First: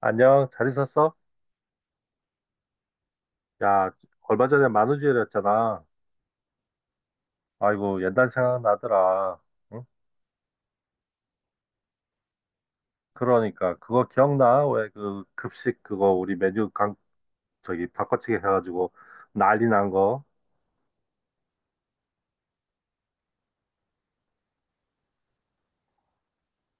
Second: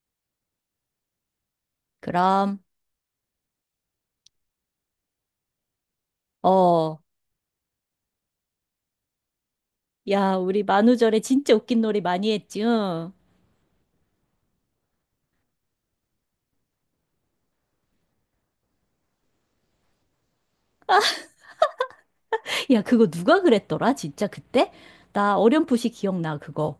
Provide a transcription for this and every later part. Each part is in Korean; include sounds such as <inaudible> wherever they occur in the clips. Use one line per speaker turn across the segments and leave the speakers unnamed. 안녕, 잘 있었어?
그럼,
야, 얼마 전에 만우절이었잖아.
어,
아이고, 옛날 생각나더라. 응?
야, 우리 만우절에 진짜 웃긴 놀이 많이 했지, 응?
그러니까, 그거 기억나? 왜 그 급식 그거 우리 메뉴 강, 저기 바꿔치기 해가지고 난리 난 거?
야, 그거 누가 그랬더라, 진짜 그때? 나 어렴풋이 기억나, 그거.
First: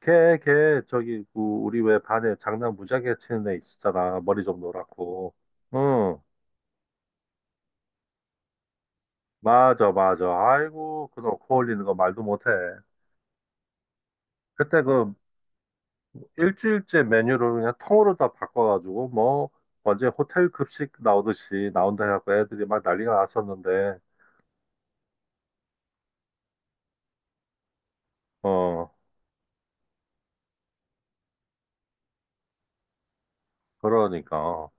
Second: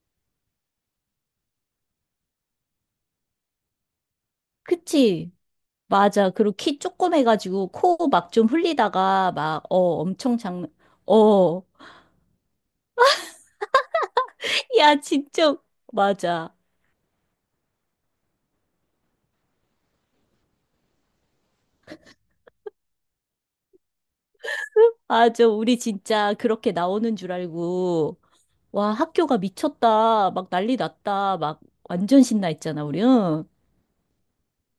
걔, 저기, 그 우리 왜 반에 장난 무지하게 치는 애 있었잖아. 머리 좀
그치?
노랗고. 응,
맞아. 그리고 키 조금 해가지고 코 막 좀 흘리다가 막, 어,
맞아, 맞아. 아이고, 그놈 코
어.
올리는 거 말도 못해.
<laughs>
그때
야,
그
진짜, 맞아.
일주일째 메뉴를 그냥 통으로 다 바꿔가지고 뭐 언제 호텔 급식 나오듯이 나온다 해갖고 애들이 막 난리가 났었는데
아, 저, 우리 진짜 그렇게 나오는 줄 알고,
어
와, 학교가 미쳤다. 막 난리 났다. 막 완전 신나 했잖아, 우리, 응?
그러니까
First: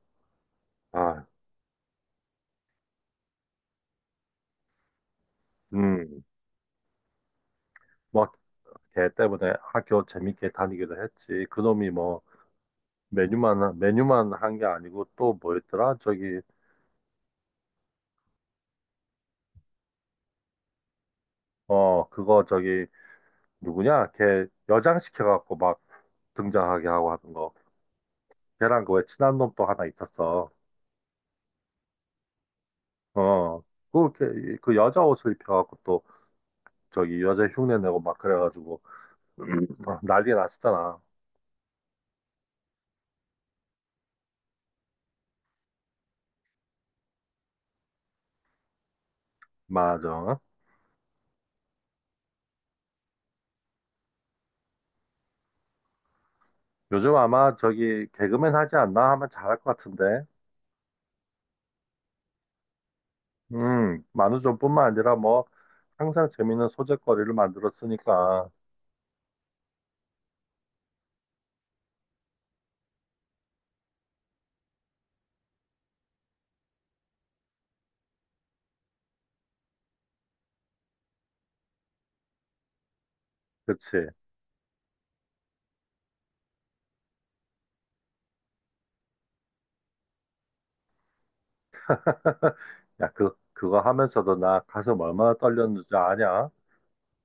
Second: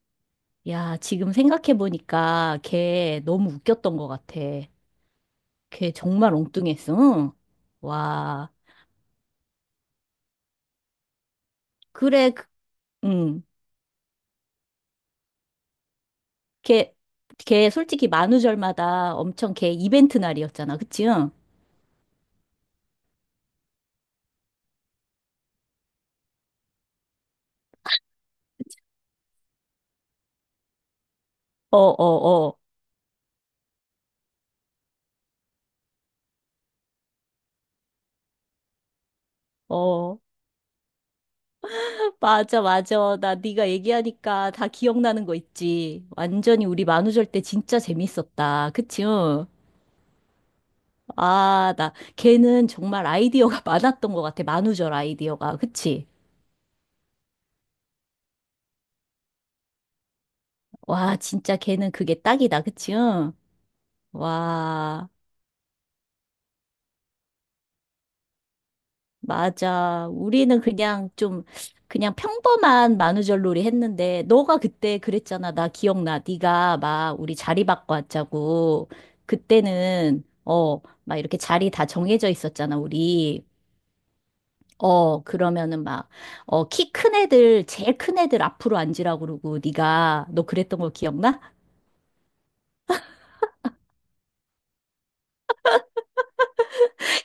야,
아
지금 생각해보니까 걔 너무 웃겼던 것 같아. 걔
음
정말 엉뚱했어. 응?
뭐
와,
걔 때문에 학교 재밌게 다니기도 했지 그놈이 뭐
그래, 그- 응.
메뉴만 한 게 아니고 또 뭐였더라 저기
걔, 걔 솔직히 만우절마다 엄청 걔 이벤트 날이었잖아. 그치? 응?
어 그거 저기 누구냐 걔 여장시켜갖고 막 등장하게 하고 하는 거 걔랑 그 왜 친한 놈 또 하나 있었어
어, 어,
어 그 여자 옷을 입혀갖고 또 저기 여자 흉내 내고 막 그래가지고
어,
<clears throat> 어,
어.
난리 났었잖아.
<laughs> 맞아, 맞아. 나 네가 얘기하니까 다 기억나는 거 있지. 완전히 우리 만우절 때 진짜 재밌었다. 그치? 응?
맞아.
아, 나, 걔는 정말 아이디어가 <laughs> 많았던 것 같아. 만우절 아이디어가. 그치?
요즘 아마 저기 개그맨 하지 않나 하면 잘할 것 같은데.
와, 진짜 걔는 그게 딱이다, 그치? 응?
만우절뿐만
와,
아니라 뭐 항상 재밌는 소재거리를 만들었으니까.
맞아. 우리는 그냥 좀, 그냥 평범한 만우절놀이 했는데, 너가 그때 그랬잖아. 나 기억나. 네가 막 우리 자리 바꿔 왔자고. 그때는, 어, 막 이렇게 자리 다 정해져 있었잖아, 우리.
그치?
어, 그러면은 막, 어, 키 큰 애들, 제일 큰 애들 앞으로 앉으라고 그러고, 네가, 너 그랬던 거 기억나?
<laughs> 야, 그거 하면서도 나 가슴 얼마나 떨렸는지 아냐?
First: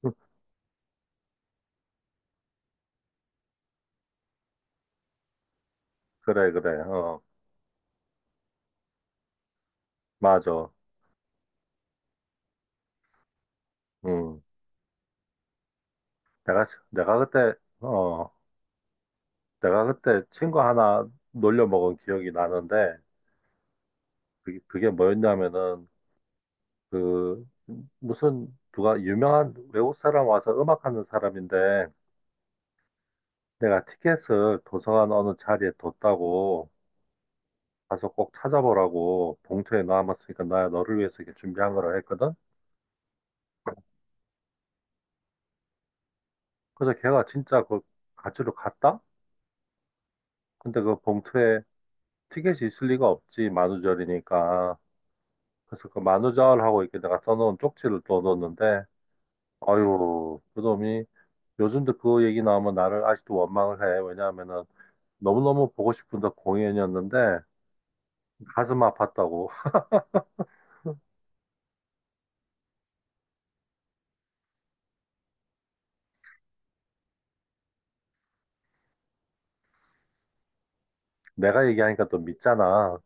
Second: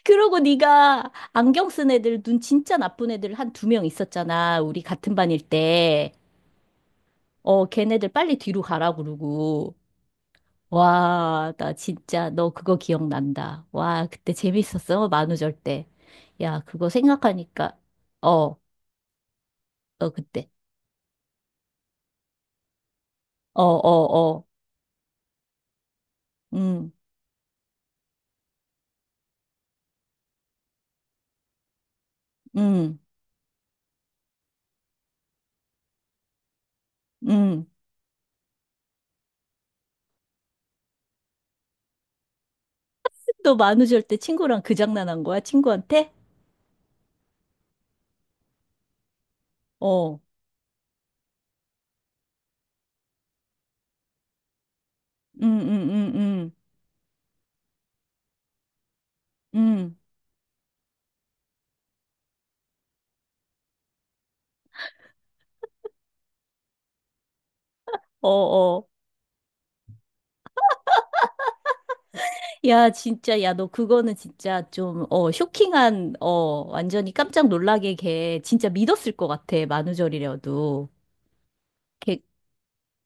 그러고 네가 안경 쓴 애들 눈 진짜 나쁜 애들 한 두 명 있었잖아. 우리 같은 반일 때.
그래, 그래. 어,
어, 걔네들 빨리 뒤로 가라 그러고.
맞아.
와, 나 진짜 너 그거 기억난다. 와, 그때
음,
재밌었어. 만우절 때. 야,
내가,
그거
내가 그때,
생각하니까
어,
어,
내가
너
그때
그때.
친구 하나 놀려 먹은 기억이 나는데,
어, 어, 어.
그게 뭐였냐면은,
응
그 무슨 누가 유명한 외국 사람 와서 음악하는 사람인데
응
내가 티켓을 도서관 어느 자리에 뒀다고
응.
가서 꼭 찾아보라고 봉투에 넣어놨으니까 나 너를 위해서 이렇게 준비한 거라 했거든.
너 만우절 때 친구랑 그 장난한 거야? 친구한테?
그래서 걔가 진짜 그 가지러 갔다?
어.
근데 그 봉투에 티켓이 있을 리가 없지 만우절이니까.
응 응
그래서
응
그
응
만우절하고 이렇게 내가 써놓은 쪽지를 또 넣었는데
응
아유 그놈이 요즘도 그 얘기 나오면 나를 아직도 원망을 해. 왜냐하면은 너무너무 보고 싶은 또 공연이었는데
어,
가슴
어.
아팠다고. <laughs>
야, 진짜, 야, 너 그거는 진짜 좀, 어, 쇼킹한, 어, 완전히 깜짝 놀라게 걔 진짜 믿었을 것 같아, 만우절이라도.
내가 얘기하니까 또
걔,
믿잖아.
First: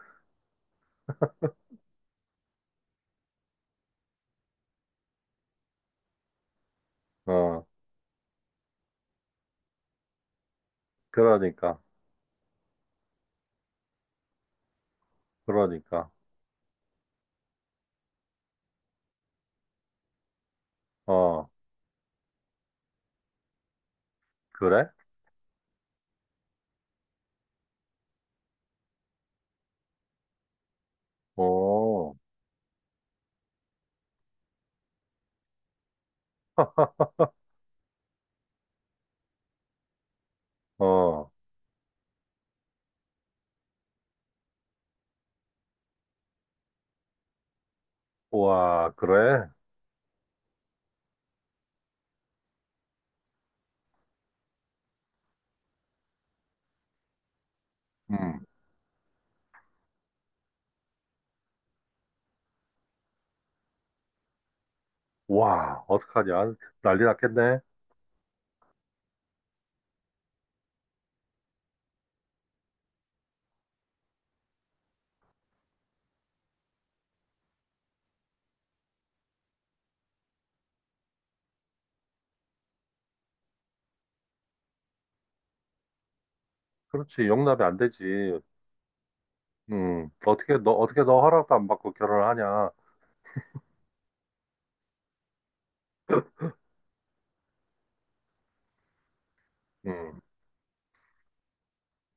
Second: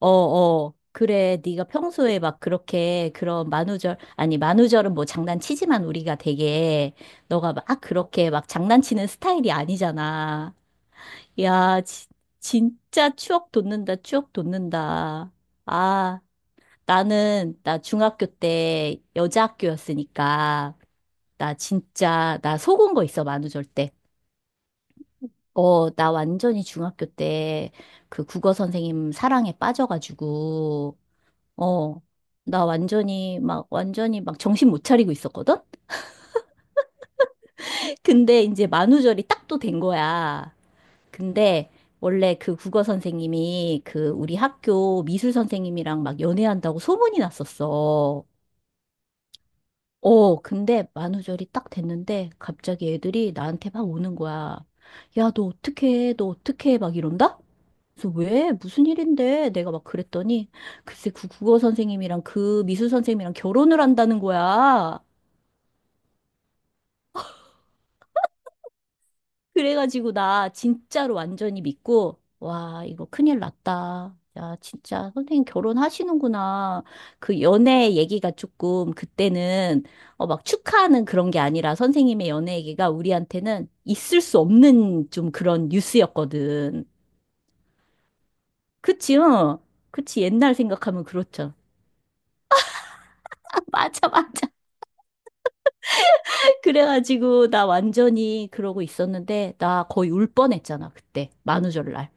어, 어, 그래, 네가 평소에 막 그렇게 그런 만우절, 아니, 만우절은 뭐 장난치지만 우리가 되게, 너가 막
어,
그렇게 막 장난치는 스타일이 아니잖아.
그러니까,
야, 지- 진짜 추억 돋는다, 추억 돋는다.
그러니까.
아. 나는, 나 중학교 때 여자 학교였으니까,
어,
나 진짜, 나 속은 거 있어, 만우절 때.
그래?
어, 나 완전히 중학교 때 그 국어 선생님 사랑에 빠져가지고, 어,
어,
나 완전히 막, 완전히 막 정신 못 차리고 있었거든?
<laughs>
근데 이제 만우절이 딱 또 된 거야.
어,
근데 원래 그 국어 선생님이 그 우리 학교 미술 선생님이랑 막 연애한다고 소문이 났었어.
와, 그래?
어, 근데 만우절이 딱 됐는데 갑자기 애들이 나한테 막 오는 거야. 야, 너 어떻게 해? 너 어떻게 해? 막 이런다? 그래서
음,
왜? 무슨 일인데? 내가 막 그랬더니 글쎄 그 국어 선생님이랑 그 미술 선생님이랑 결혼을 한다는 거야.
와, 어떡하냐? 난리 났겠네.
그래가지고 나 진짜로 완전히 믿고, 와, 이거 큰일 났다. 야, 진짜 선생님 결혼하시는구나. 그 연애 얘기가 조금 그때는 어, 막 축하하는 그런 게 아니라 선생님의 연애 얘기가 우리한테는 있을 수 없는 좀 그런 뉴스였거든.
그렇지, 용납이 안 되지.
그치, 어? 그치,
어떻게
옛날
너, 어떻게
생각하면
너
그렇죠.
허락도 안 받고 결혼을 하냐?
<laughs> 아, 맞아, 맞아. <laughs> 그래가지고 나 완전히 그러고 있었는데, 나 거의
음,
울 뻔했잖아, 그때. 만우절날.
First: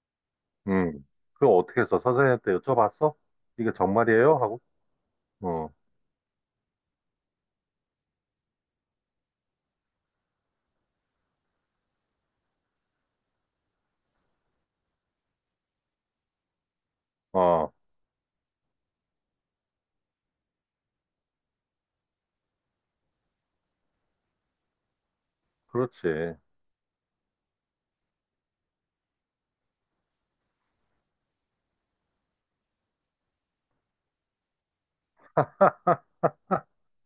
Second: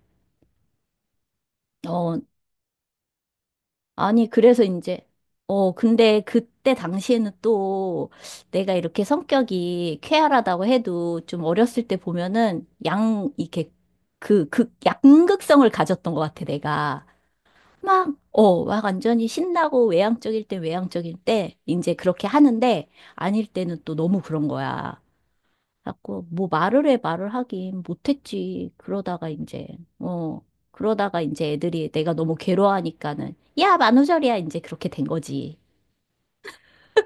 음. 그거 어떻게 했어?
어,
선생님한테 여쭤봤어? 이게
아니,
정말이에요? 하고,
그래서 이제,
어,
어, 근데 그때 당시에는 또 내가 이렇게 성격이 쾌활하다고 해도 좀 어렸을 때 보면은 양, 이렇게 그, 극, 양극성을 가졌던 것 같아, 내가.
어,
막, 어, 막 완전히 신나고 외향적일 때 이제 그렇게 하는데 아닐 때는 또 너무 그런 거야. 자꾸
그렇지.
뭐 말을 하긴 못했지. 그러다가 이제 어 그러다가 이제 애들이 내가 너무 괴로워하니까는 야 만우절이야 이제 그렇게 된 거지.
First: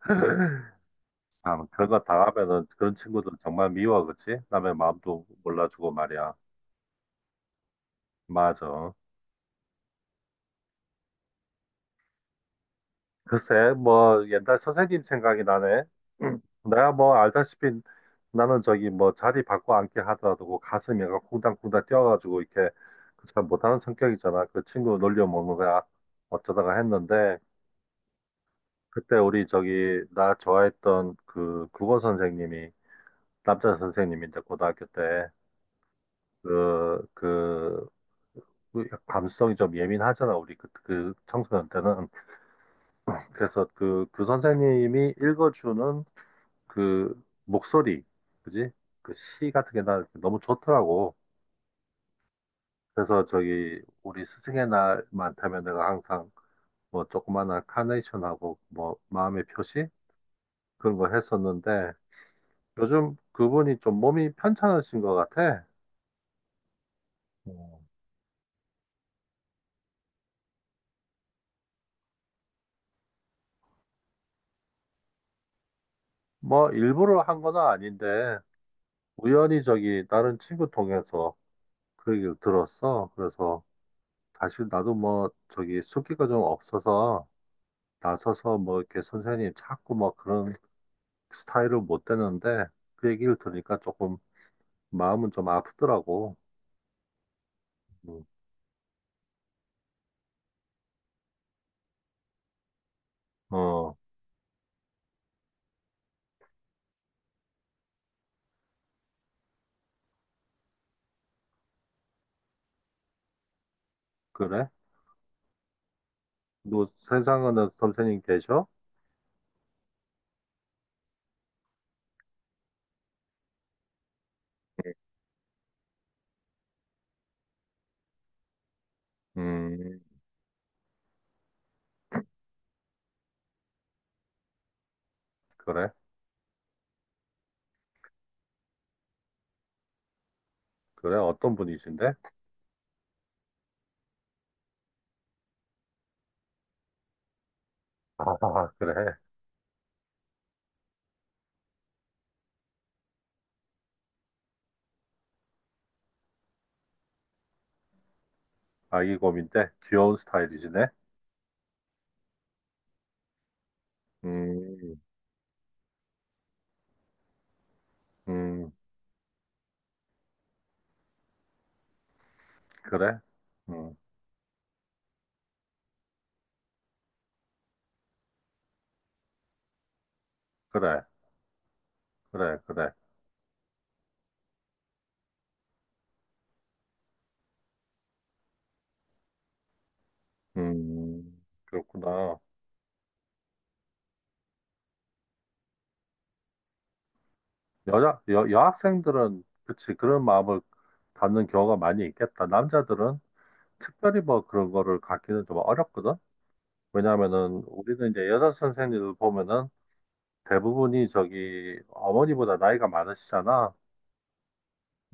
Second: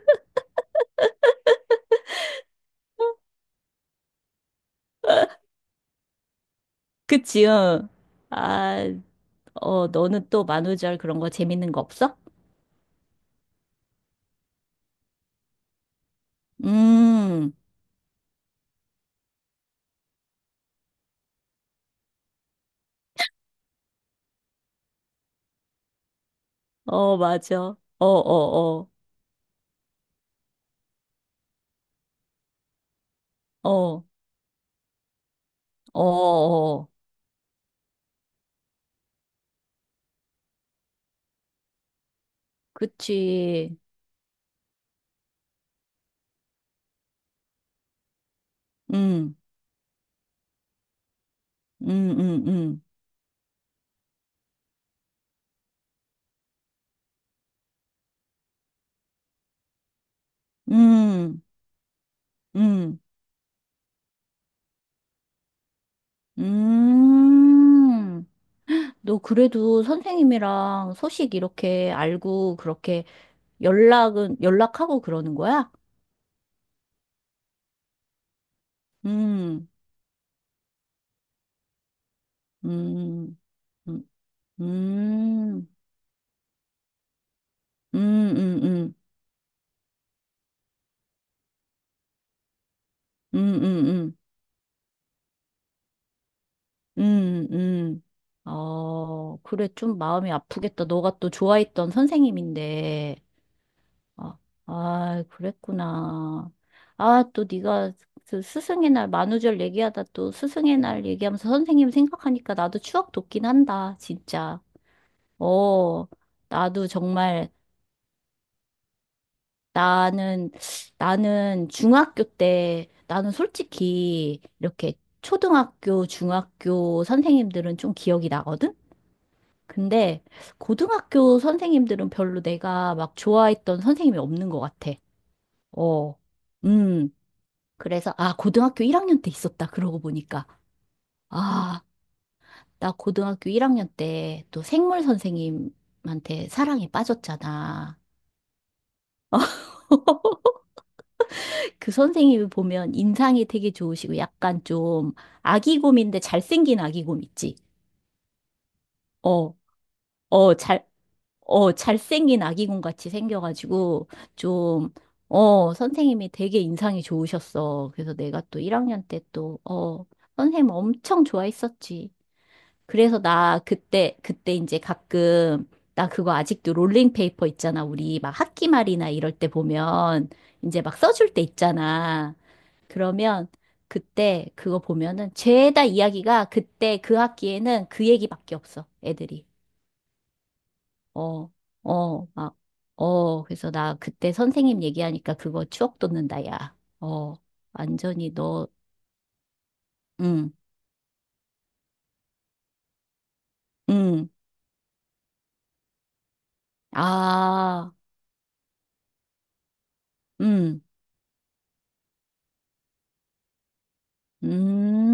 <laughs> 아, 뭐 그런 거 당하면은 그런 친구들 정말 미워, 그치? 남의 마음도 몰라주고 말이야.
그치? 응. 아,
맞아.
어 너는 또 만우절 그런 거 재밌는 거 없어?
글쎄, 뭐 옛날 선생님 생각이 나네. 음. 내가 뭐
음,
알다시피 나는 저기 뭐 자리 바꿔 앉게 하더라도 그 가슴이 가 쿵당쿵당 뛰어가지고 이렇게 그잘 못하는 성격이잖아. 그 친구 놀려 먹는 거야. 어쩌다가
어
했는데
맞아. 어, 어, 어,
그때 우리 저기 나 좋아했던 그 국어 선생님이 남자
어,
선생님인데 고등학교 때
어, 어. 어.
그그 그 감성이 좀 예민하잖아, 우리 그 청소년 때는. 그래서
그치.
그 선생님이 읽어주는 그 목소리, 그지? 그
음,
시 같은 게 나 너무 좋더라고.
음, 음,
그래서 저기, 우리 스승의 날만 되면 내가 항상 뭐 조그마한 카네이션하고 뭐 마음의 표시? 그런 거
음,
했었는데,
음, 음,
요즘 그분이 좀 몸이 편찮으신 것 같아. 음.
음. 너 그래도 선생님이랑 소식 이렇게 알고 그렇게 연락하고 그러는 거야?
뭐 일부러 한 건 아닌데, 우연히
음,
저기 다른 친구 통해서 그 얘기를 들었어.
음,
그래서
음,
사실 나도 뭐
음,
저기 숫기가 좀 없어서
음,
나서서
음,
뭐
음,
이렇게 선생님 찾고 뭐 그런 스타일을 못 되는데 그 얘기를
음,
들으니까
음,
조금 마음은 좀 아프더라고.
음.
음,
어, 그래, 좀 마음이 아프겠다. 너가 또 좋아했던 선생님인데.
어,
아, 아, 그랬구나. 아, 또 네가 그 스승의 날 만우절 얘기하다 또 스승의 날 얘기하면서 선생님 생각하니까 나도 추억 돋긴 한다, 진짜.
그래?
어, 나도
너
정말,
세상에는 선생님 계셔?
나는, 나는 중학교 때, 나는 솔직히 이렇게 초등학교, 중학교 선생님들은 좀 기억이 나거든?
음,
근데 고등학교 선생님들은 별로 내가 막 좋아했던 선생님이 없는 것 같아.
그래?
어, 음. 그래서, 아, 고등학교 1학년 때 있었다. 그러고 보니까.
그래? 어떤
아,
분이신데?
나 고등학교 1학년 때 또 생물 선생님한테 사랑에 빠졌잖아.
아, 그래.
그 선생님을 보면 인상이 되게 좋으시고 약간 좀 아기곰인데 잘생긴 아기곰 있지?
아기
어,
곰인데 귀여운
어, 잘,
스타일이시네.
어, 잘생긴 아기곰 같이 생겨가지고 좀,
음,
어, 선생님이 되게 인상이 좋으셨어. 그래서 내가 또
음,
1학년 때 또, 어, 선생님 엄청 좋아했었지.
그래?
그래서 나
음,
그때, 그때 이제 가끔 나 그거 아직도 롤링페이퍼 있잖아. 우리 막 학기 말이나 이럴 때 보면 이제 막
그래,
써줄 때 있잖아.
그래, 그래.
그러면 그때 그거 보면은 죄다 이야기가 그때 그 학기에는 그 얘기밖에 없어. 애들이. 어, 어,
그렇구나.
막, 어. 그래서 나 그때 선생님 얘기하니까 그거 추억 돋는다, 야. 어, 완전히 너,
여학생들은, 그치, 그런
응,
마음을 갖는 경우가 많이 있겠다. 남자들은 특별히
응,
뭐 그런 거를 갖기는 좀 어렵거든? 왜냐면은,
아,
우리는 이제 여자 선생님들 보면은
응,
대부분이 저기 어머니보다 나이가 많으시잖아.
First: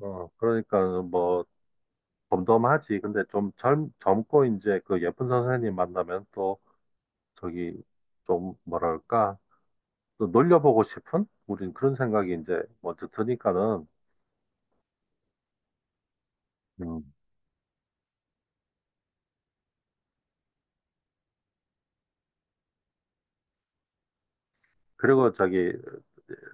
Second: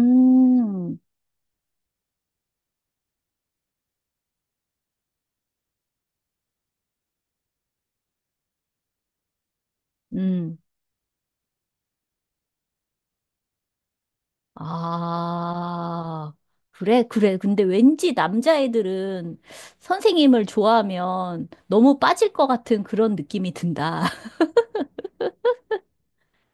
어, 그러니까 뭐 덤덤하지. 근데 좀 젊고 이제 그 예쁜 선생님 만나면 또 저기 좀 뭐랄까, 또
음,
놀려보고 싶은? 우린 그런 생각이 이제 먼저 드니까는,
아, 그래,
음,
그래. 근데 왠지 남자애들은 선생님을 좋아하면 너무 빠질 것 같은 그런 느낌이 든다. <laughs>
그리고 저기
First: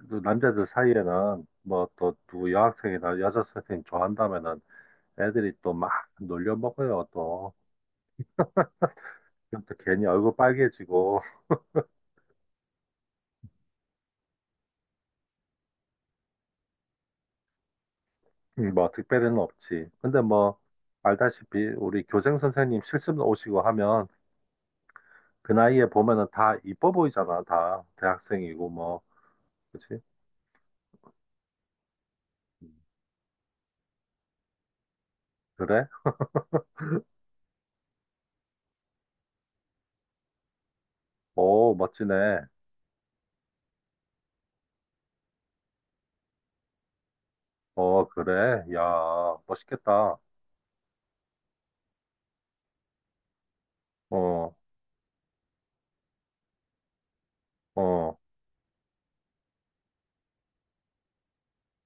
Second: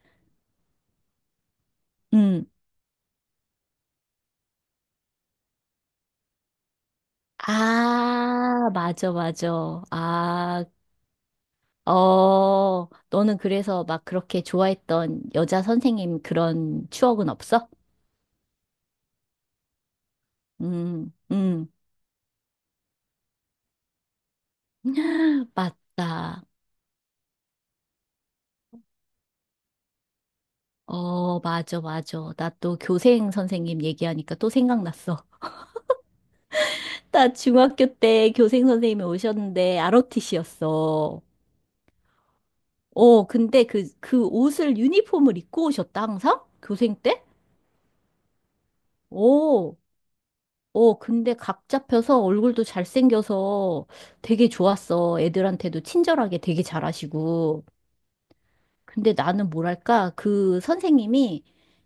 또 남자들 사이에는 뭐 또
음.
누구 여학생이나 여자 선생님 좋아한다면은 애들이 또 막 놀려 먹어요 또.
아, 맞아, 맞아.
그럼 또 괜히 얼굴
아,
빨개지고
어, 너는 그래서 막 그렇게 좋아했던 여자 선생님 그런 추억은 없어?
<laughs> 뭐 특별히는 없지. 근데 뭐
음,
알다시피
음.
우리 교생 선생님 실습 오시고 하면
<gasps> <laughs>
그 나이에 보면은
맞다.
다 이뻐 보이잖아 다 대학생이고 뭐 그치?
어, 맞아, 맞아. 나
음.
또 교생 선생님 얘기하니까 또 생각났어.
그래?
나 중학교 때 교생 선생님이 오셨는데 ROTC였어.
오 멋지네.
어, 근데 유니폼을 입고 오셨다, 항상? 교생 때?
어 그래? 야
어,
멋있겠다.
어, 근데 각 잡혀서 얼굴도 잘생겨서 되게
어
좋았어. 애들한테도 친절하게 되게 잘하시고.
어,
근데 나는 뭐랄까, 그 선생님이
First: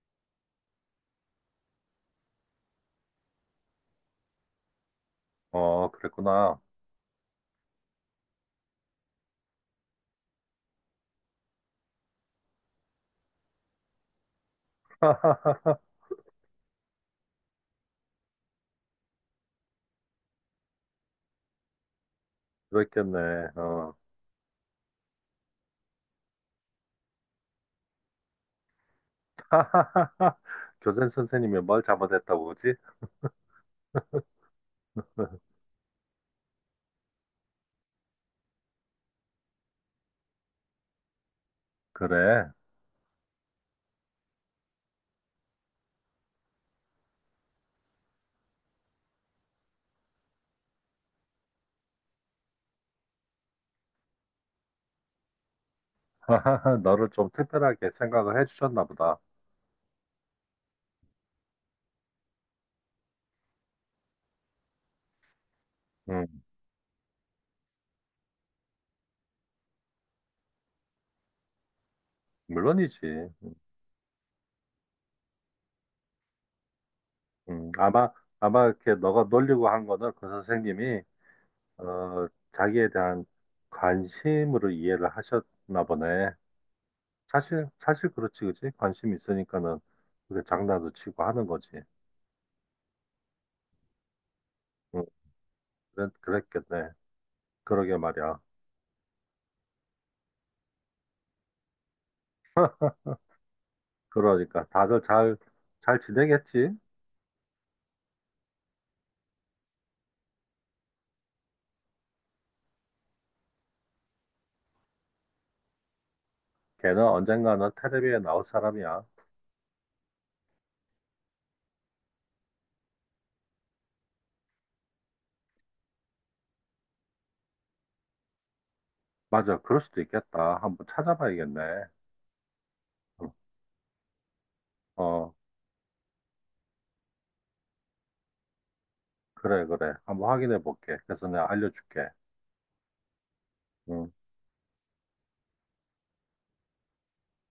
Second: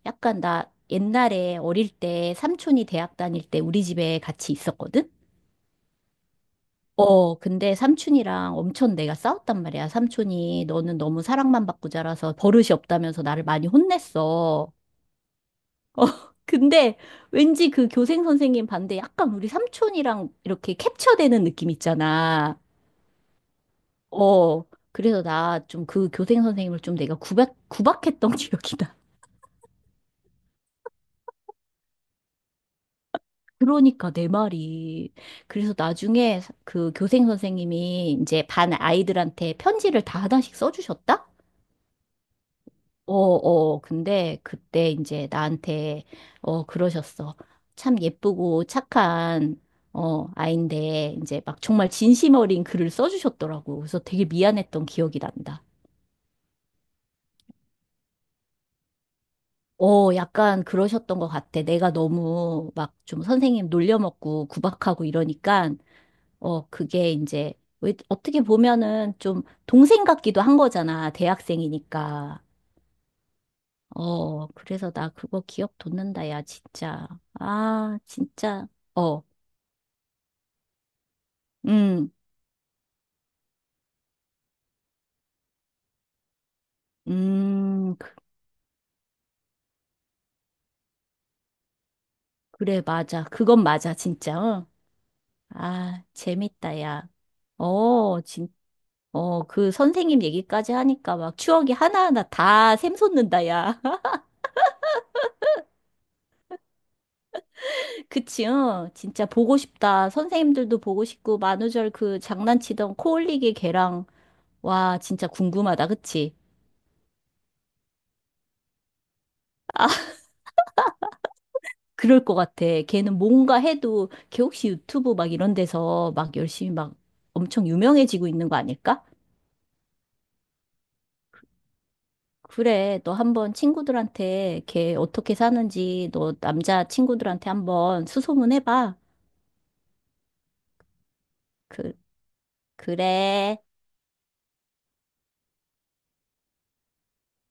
약간 나 옛날에 어릴 때 삼촌이 대학 다닐 때 우리 집에 같이 있었거든?
어, 그랬구나.
어, 근데 삼촌이랑 엄청 내가 싸웠단 말이야. 삼촌이 너는 너무 사랑만 받고 자라서 버릇이 없다면서 나를 많이 혼냈어. <laughs>
<laughs>
어, 근데 왠지 그 교생 선생님 반대 약간 우리 삼촌이랑 이렇게 캡처되는 느낌 있잖아.
그랬겠네. 어.
어, 그래서 나 좀 그 교생 선생님을 좀 내가 구박했던 <laughs> 기억이 나.
<laughs> 교생 선생님이 뭘 잘못했다고 그러지?
그러니까 내 말이. 그래서 나중에 그 교생 선생님이 이제 반 아이들한테 편지를 다 하나씩 써주셨다?
그래.
어, 어, 근데 그때 이제 나한테, 어, 그러셨어. 참 예쁘고 착한, 어, 아인데, 이제 막 정말 진심 어린 글을 써주셨더라고. 그래서 되게 미안했던 기억이 난다.
<laughs> 너를 좀 특별하게 생각을 해주셨나 보다.
어, 약간 그러셨던 것 같아. 내가 너무 막 좀 선생님 놀려먹고 구박하고 이러니까,
음,
어, 그게 이제, 왜, 어떻게 보면은 좀 동생 같기도 한 거잖아. 대학생이니까.
물론이지. 음,
어, 그래서 나 그거 기억 돋는다, 야, 진짜.
음,
아,
아마, 아마
진짜.
이렇게
어,
너가 놀리고 한 거는 그 선생님이,
음,
어, 자기에 대한 관심으로 이해를 하셨나 보네. 사실,
음, 그,
사실 그렇지, 그치? 관심이 있으니까는 그게 장난도 치고 하는 거지.
그래, 맞아. 그건 맞아, 진짜. 어.
음,
아,
그랬,
재밌다,
그랬겠네.
야.
그러게
어,
말이야.
어, 그 선생님 얘기까지 하니까 막 추억이 하나하나 다 샘솟는다, 야. <laughs>
그러니까 다들 잘 지내겠지?
그치, 어? 진짜 보고 싶다. 선생님들도 보고 싶고, 만우절 그 장난치던 코 올리기 걔랑, 와, 진짜 궁금하다, 그치?
걔는 언젠가는 텔레비에 나올 사람이야.
그럴 것 같아. 걔는 뭔가 해도 걔 혹시 유튜브 막 이런 데서 막 열심히 막 엄청 유명해지고 있는 거 아닐까?
맞아, 그럴 수도 있겠다. 한번 찾아봐야겠네.
그래, 너 한번 친구들한테 걔
어,
어떻게 사는지 너 남자 친구들한테 한번 수소문 해봐.
그래, 그래. 한번 확인해 볼게. 그래서 내가
그,
알려줄게.
그래.
응.